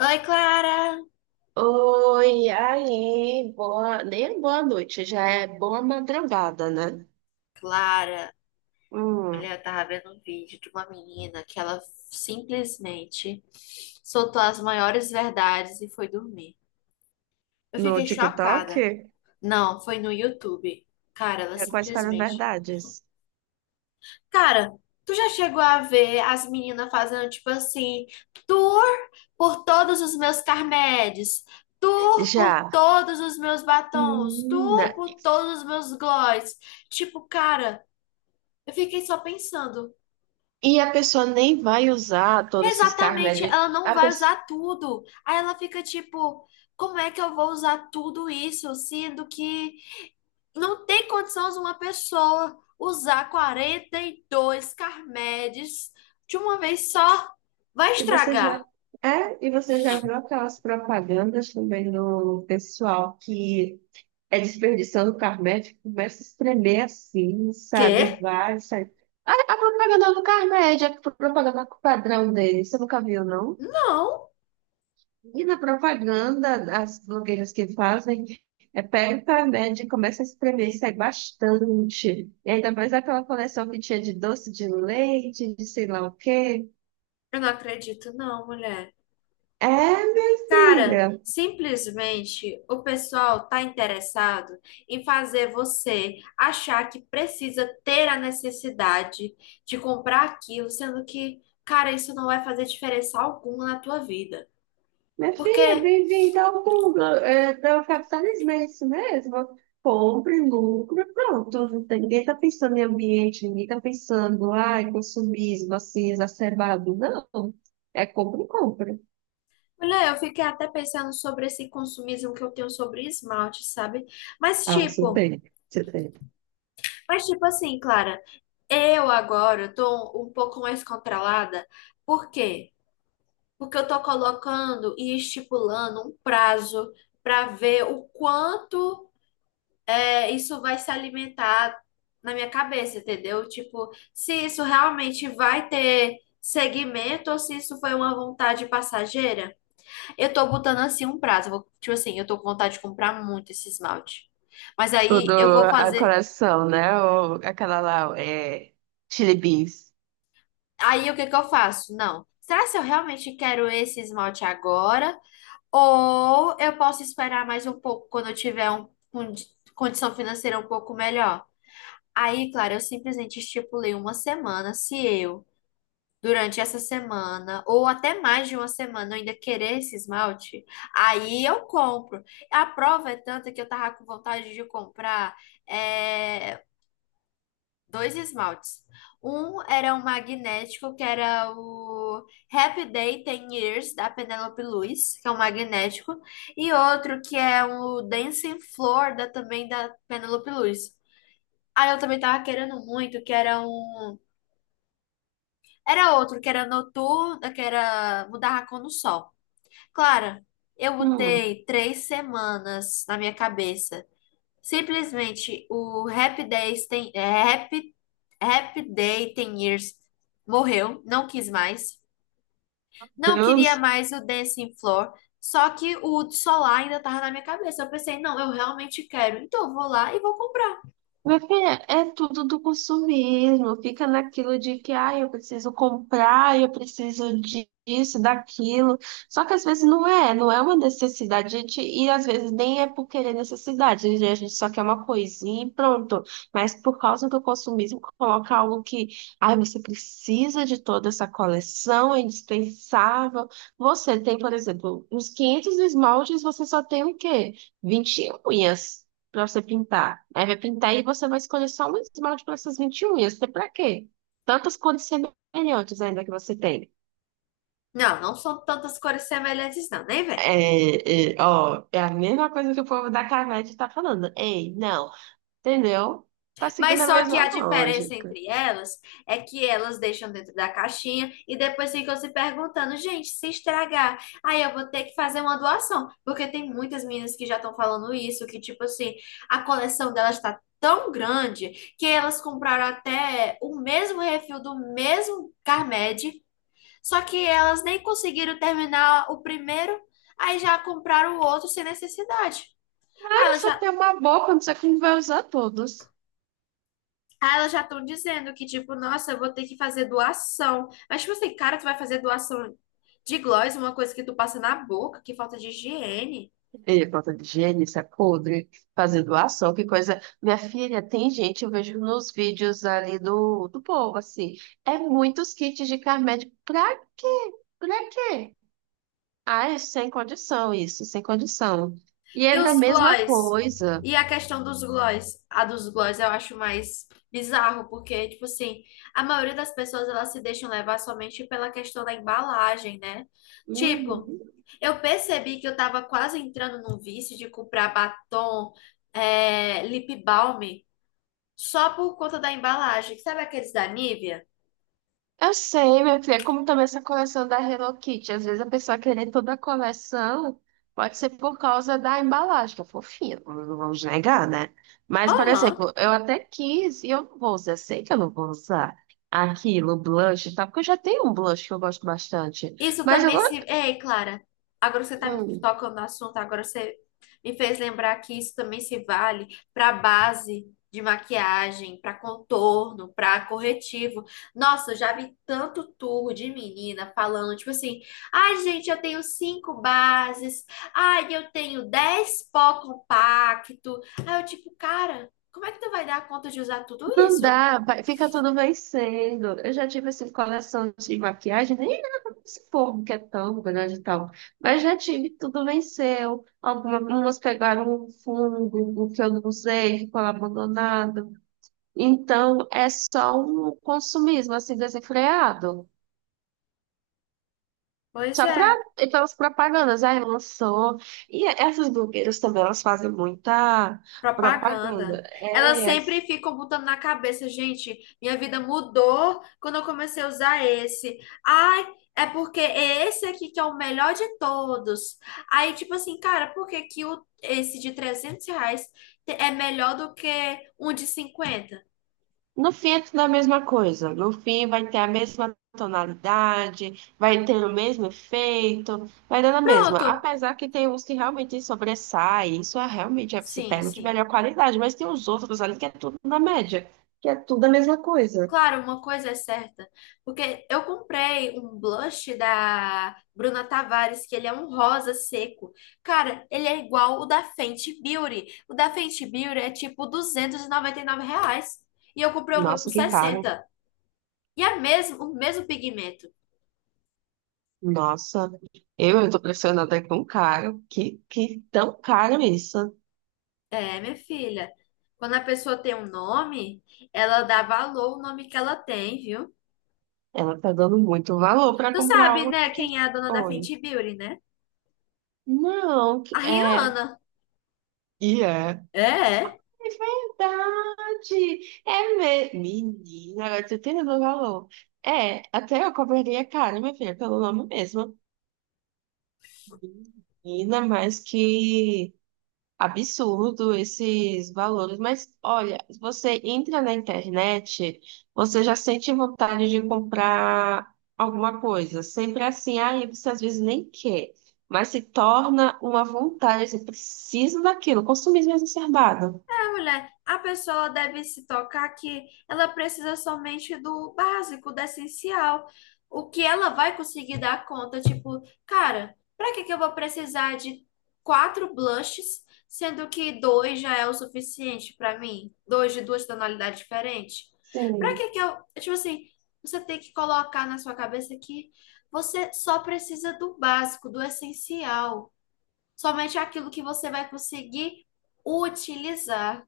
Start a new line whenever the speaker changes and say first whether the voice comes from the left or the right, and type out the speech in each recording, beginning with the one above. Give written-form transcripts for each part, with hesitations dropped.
left: Oi, Clara!
right: Oi, aí, boa, nem é boa noite, já é boa madrugada, né?
left: Clara,
right: Hum,
left: mulher, eu tava vendo um vídeo de uma menina que ela simplesmente soltou as maiores verdades e foi dormir. Eu
right: no
left: fiquei
right: TikTok?
left: chocada. Não, foi no YouTube. Cara, ela
right: Quais foram as
left: simplesmente.
right: verdades?
left: Cara, tu já chegou a ver as meninas fazendo tipo assim, tour por todos os meus Carmedes, tour por
right: Já.
left: todos os meus batons, tour
right: Menina,
left: por todos os meus gloss. Tipo, cara, eu fiquei só pensando.
right: e a pessoa nem vai usar todos esses carros.
left: Exatamente, ela não
right: A
left: vai
right: pessoa,
left: usar tudo. Aí ela fica tipo, como é que eu vou usar tudo isso, sendo que não tem condições uma pessoa usar 42 Carmedes de uma vez só? Vai
right: e você
left: estragar.
right: já e você já viu aquelas propagandas também do pessoal que desperdiçando Carmed, começa a espremer assim, sabe?
left: Quê?
right: Vai, sai. A propaganda do Carmed, a propaganda padrão dele, você nunca viu, não?
left: Não,
right: E na propaganda, as blogueiras que fazem, pega o Carmed e começa a espremer, sai bastante. E ainda mais aquela coleção que tinha de doce de leite, de sei lá o quê.
left: eu não acredito, não, mulher.
right: É, minha
left: Cara,
right: filha.
left: simplesmente o pessoal tá interessado em fazer você achar que precisa ter a necessidade de comprar aquilo, sendo que, cara, isso não vai fazer diferença alguma na tua vida.
right: Minha
left: Porque,
right: filha, bem-vinda tal mundo. É, é o capitalismo, é isso mesmo. Compre, lucro, pronto. Não tem- Ninguém está pensando em ambiente, ninguém está pensando, ai, consumismo, assim, exacerbado. Não. É compra e compra.
left: olha, eu fiquei até pensando sobre esse consumismo que eu tenho sobre esmalte, sabe? Mas
right: Ah, você
left: tipo,
right: tem, você tem.
left: mas tipo assim, Clara, eu agora tô um pouco mais controlada. Por quê? Porque eu estou colocando e estipulando um prazo para ver o quanto é, isso vai se alimentar na minha cabeça, entendeu? Tipo, se isso realmente vai ter segmento ou se isso foi uma vontade passageira. Eu tô botando assim um prazo. Tipo assim, eu tô com vontade de comprar muito esse esmalte. Mas
right: O
left: aí
right: do
left: eu vou
right: a
left: fazer.
right: coração, né? Ou aquela lá, é, Chili Beans.
left: Aí o que que eu faço? Não. Será se eu realmente quero esse esmalte agora? Ou eu posso esperar mais um pouco quando eu tiver um, condição financeira um pouco melhor. Aí, claro, eu simplesmente estipulei uma semana. Se eu, durante essa semana, ou até mais de uma semana, eu ainda querer esse esmalte, aí eu compro. A prova é tanta que eu tava com vontade de comprar eh, dois esmaltes. Um era um magnético, que era o Happy Day Ten Years, da Penélope Luz, que é um magnético. E outro que é o Dancing Floor, também da Penélope Luz. Aí eu também tava querendo muito, que era um... Era outro, que era noturno, que era mudar a cor no sol. Clara, eu
right: Hum.
left: botei 3 semanas na minha cabeça. Simplesmente o Happy Day Ten Years morreu, não quis mais. Não queria
right: Deus.
left: mais o Dancing Floor. Só que o solar ainda tava na minha cabeça. Eu pensei, não, eu realmente quero. Então eu vou lá e vou comprar.
right: Minha filha, é tudo do consumismo, fica naquilo de que ah, eu preciso comprar, disso, daquilo. Só que às vezes não é, não é uma necessidade, a gente, e às vezes nem é por querer necessidade, né? A gente só quer uma coisinha e pronto. Mas por causa do consumismo, coloca algo que ah, você precisa de toda essa coleção, é indispensável. Você tem, por exemplo, uns 500 esmaltes, você só tem o quê? Vinte unhas pra você pintar. Aí vai pintar e você vai escolher só um esmalte para essas 21 unhas. Até pra quê? Tantas cores semelhantes ainda que você tem.
left: Não, não são tantas cores semelhantes, não, nem vem.
right: Ó, é a mesma coisa que o povo da Carvete tá falando. Ei, não. Entendeu? Tá
left: Mas
right: seguindo a
left: só que
right: mesma
left: a diferença
right: lógica.
left: entre elas é que elas deixam dentro da caixinha e depois ficam se perguntando, gente, se estragar, aí eu vou ter que fazer uma doação. Porque tem muitas meninas que já estão falando isso, que tipo assim, a coleção delas está tão grande que elas compraram até o mesmo refil do mesmo Carmed, só que elas nem conseguiram terminar o primeiro, aí já compraram o outro sem necessidade. Aí
right: Mas
left: elas
right: você
left: já
right: tem uma boa quando você que não vai usar todos.
left: Ah, elas já estão dizendo que, tipo, nossa, eu vou ter que fazer doação. Mas, tipo assim, cara, tu vai fazer doação de gloss, uma coisa que tu passa na boca, que falta de higiene.
right: E falta de higiene, isso é podre. Fazer doação, que coisa. Minha filha, tem gente, eu vejo nos vídeos ali do povo, assim. É muitos kits de Carmed. Pra quê? Pra quê? Ai, sem condição isso, sem condição. E
left: E
right: é
left: os
right: da mesma
left: gloss?
right: coisa.
left: E a questão dos gloss? A dos gloss eu acho mais bizarro, porque, tipo assim, a maioria das pessoas, elas se deixam levar somente pela questão da embalagem, né? Tipo,
right: Uhum.
left: eu percebi que eu tava quase entrando num vício de comprar batom, é, lip balm. Só por conta da embalagem. Sabe aqueles da Nivea?
right: Eu sei, minha filha, é como também essa coleção da Hello Kitty. Às vezes a pessoa querer toda a coleção pode ser por causa da embalagem, que é fofinha, não vamos negar, né? Mas, por
left: Aham.
right: exemplo, eu até quis e eu não vou usar, eu sei que eu não vou usar aquilo, blush e tal, porque eu já tenho um blush que eu gosto bastante.
left: Isso
right: Mas
left: também se.
right: agora.
left: Ei, Clara, agora você tá me tocando no assunto, agora você me fez lembrar que isso também se vale para base de maquiagem, para contorno, para corretivo. Nossa, eu já vi tanto turro de menina falando, tipo assim: ai, gente, eu tenho cinco bases, ai, eu tenho 10 pó compacto. Aí eu, tipo, cara, como é que tu vai dar conta de usar tudo
right: Não
left: isso?
right: dá, fica tudo vencendo. Eu já tive assim, coleção de maquiagem, nem nada desse povo que é tão grande e tal. Mas já tive, tudo venceu. Algumas pegaram um fungo, o que eu não usei, ficou lá abandonado. Então é só um consumismo assim desenfreado.
left: Pois
right: Só para
left: é.
right: e pelas propagandas, aí lançou. E essas blogueiras também, elas fazem muita
left: Propaganda.
right: propaganda.
left: Elas
right: É.
left: sempre ficam botando na cabeça, gente, minha vida mudou quando eu comecei a usar esse. Ai, é porque é esse aqui que é o melhor de todos. Aí, tipo assim, cara, por que que esse de R$ 300 é melhor do que um de 50.
right: No fim é tudo a mesma coisa. No fim vai ter a mesma tonalidade, vai ter o mesmo efeito, vai dando a mesma.
left: Pronto.
right: Apesar que tem uns que realmente sobressaem, realmente é que se
left: Sim,
right: pega de
left: sim.
right: melhor qualidade, mas tem os outros ali que é tudo na média, que é tudo a mesma coisa.
left: Claro, uma coisa é certa, porque eu comprei um blush da Bruna Tavares, que ele é um rosa seco. Cara, ele é igual o da Fenty Beauty. O da Fenty Beauty é tipo R$ 299. E eu comprei o meu por
right: Nossa, que caro.
left: 60. E é mesmo, o mesmo pigmento.
right: Nossa, eu estou pressionada com caro. Que tão caro isso.
left: É, minha filha, quando a pessoa tem um nome, ela dá valor ao nome que ela tem, viu?
right: Ela tá dando muito valor para
left: Tu
right: comprar
left: sabe,
right: algo
left: né,
right: que.
left: quem é a dona da
right: Oi.
left: Fenty Beauty, né?
right: Não,
left: A
right: é.
left: Rihanna.
right: E é.
left: É. É.
right: É verdade! É mesmo. Menina, agora tu tem noção do valor. É, até eu cobraria caro, minha filha, pelo nome mesmo. Menina, mas que absurdo esses valores. Mas olha, você entra na internet, você já sente vontade de comprar alguma coisa. Sempre é assim, aí você às vezes nem quer, mas se torna uma vontade, você precisa daquilo, consumismo exacerbado.
left: Mulher, a pessoa deve se tocar que ela precisa somente do básico, do essencial. O que ela vai conseguir dar conta? Tipo, cara, pra que que eu vou precisar de quatro blushes, sendo que dois já é o suficiente pra mim? Dois de duas tonalidades diferentes? Pra
right: Sim.
left: que que eu. Tipo assim, você tem que colocar na sua cabeça que você só precisa do básico, do essencial. Somente aquilo que você vai conseguir utilizar.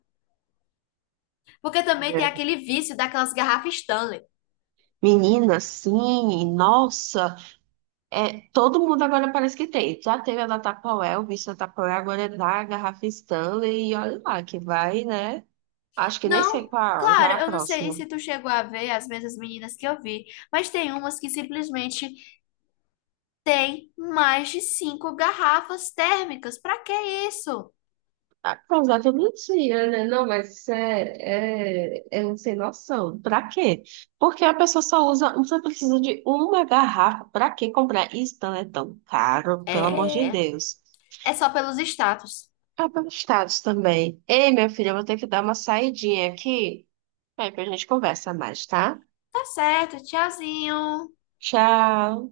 left: Porque também tem aquele vício daquelas garrafas Stanley.
right: Menina, sim, nossa, é, todo mundo agora parece que tem. Já teve a da Tupperware, o bicho da Tupperware, agora é da garrafa Stanley, e olha lá, que vai, né? Acho que nem sei
left: Não,
right: qual, já é
left: claro,
right: a
left: eu não sei
right: próxima.
left: se tu chegou a ver as mesmas meninas que eu vi, mas tem umas que simplesmente tem mais de cinco garrafas térmicas. Pra que isso?
right: Apesar que eu não tinha, né? Não, mas isso é um sem noção. Pra quê? Porque a pessoa só usa, só precisa de uma garrafa. Pra que comprar? E Stanley é tão caro, pelo amor de
left: É,
right: Deus.
left: é só pelos status.
right: Ah, para os estados também. Ei, minha filha, eu vou ter que dar uma saidinha aqui. Aí, depois a gente conversa mais, tá?
left: Tá certo, tchauzinho.
right: Tchau!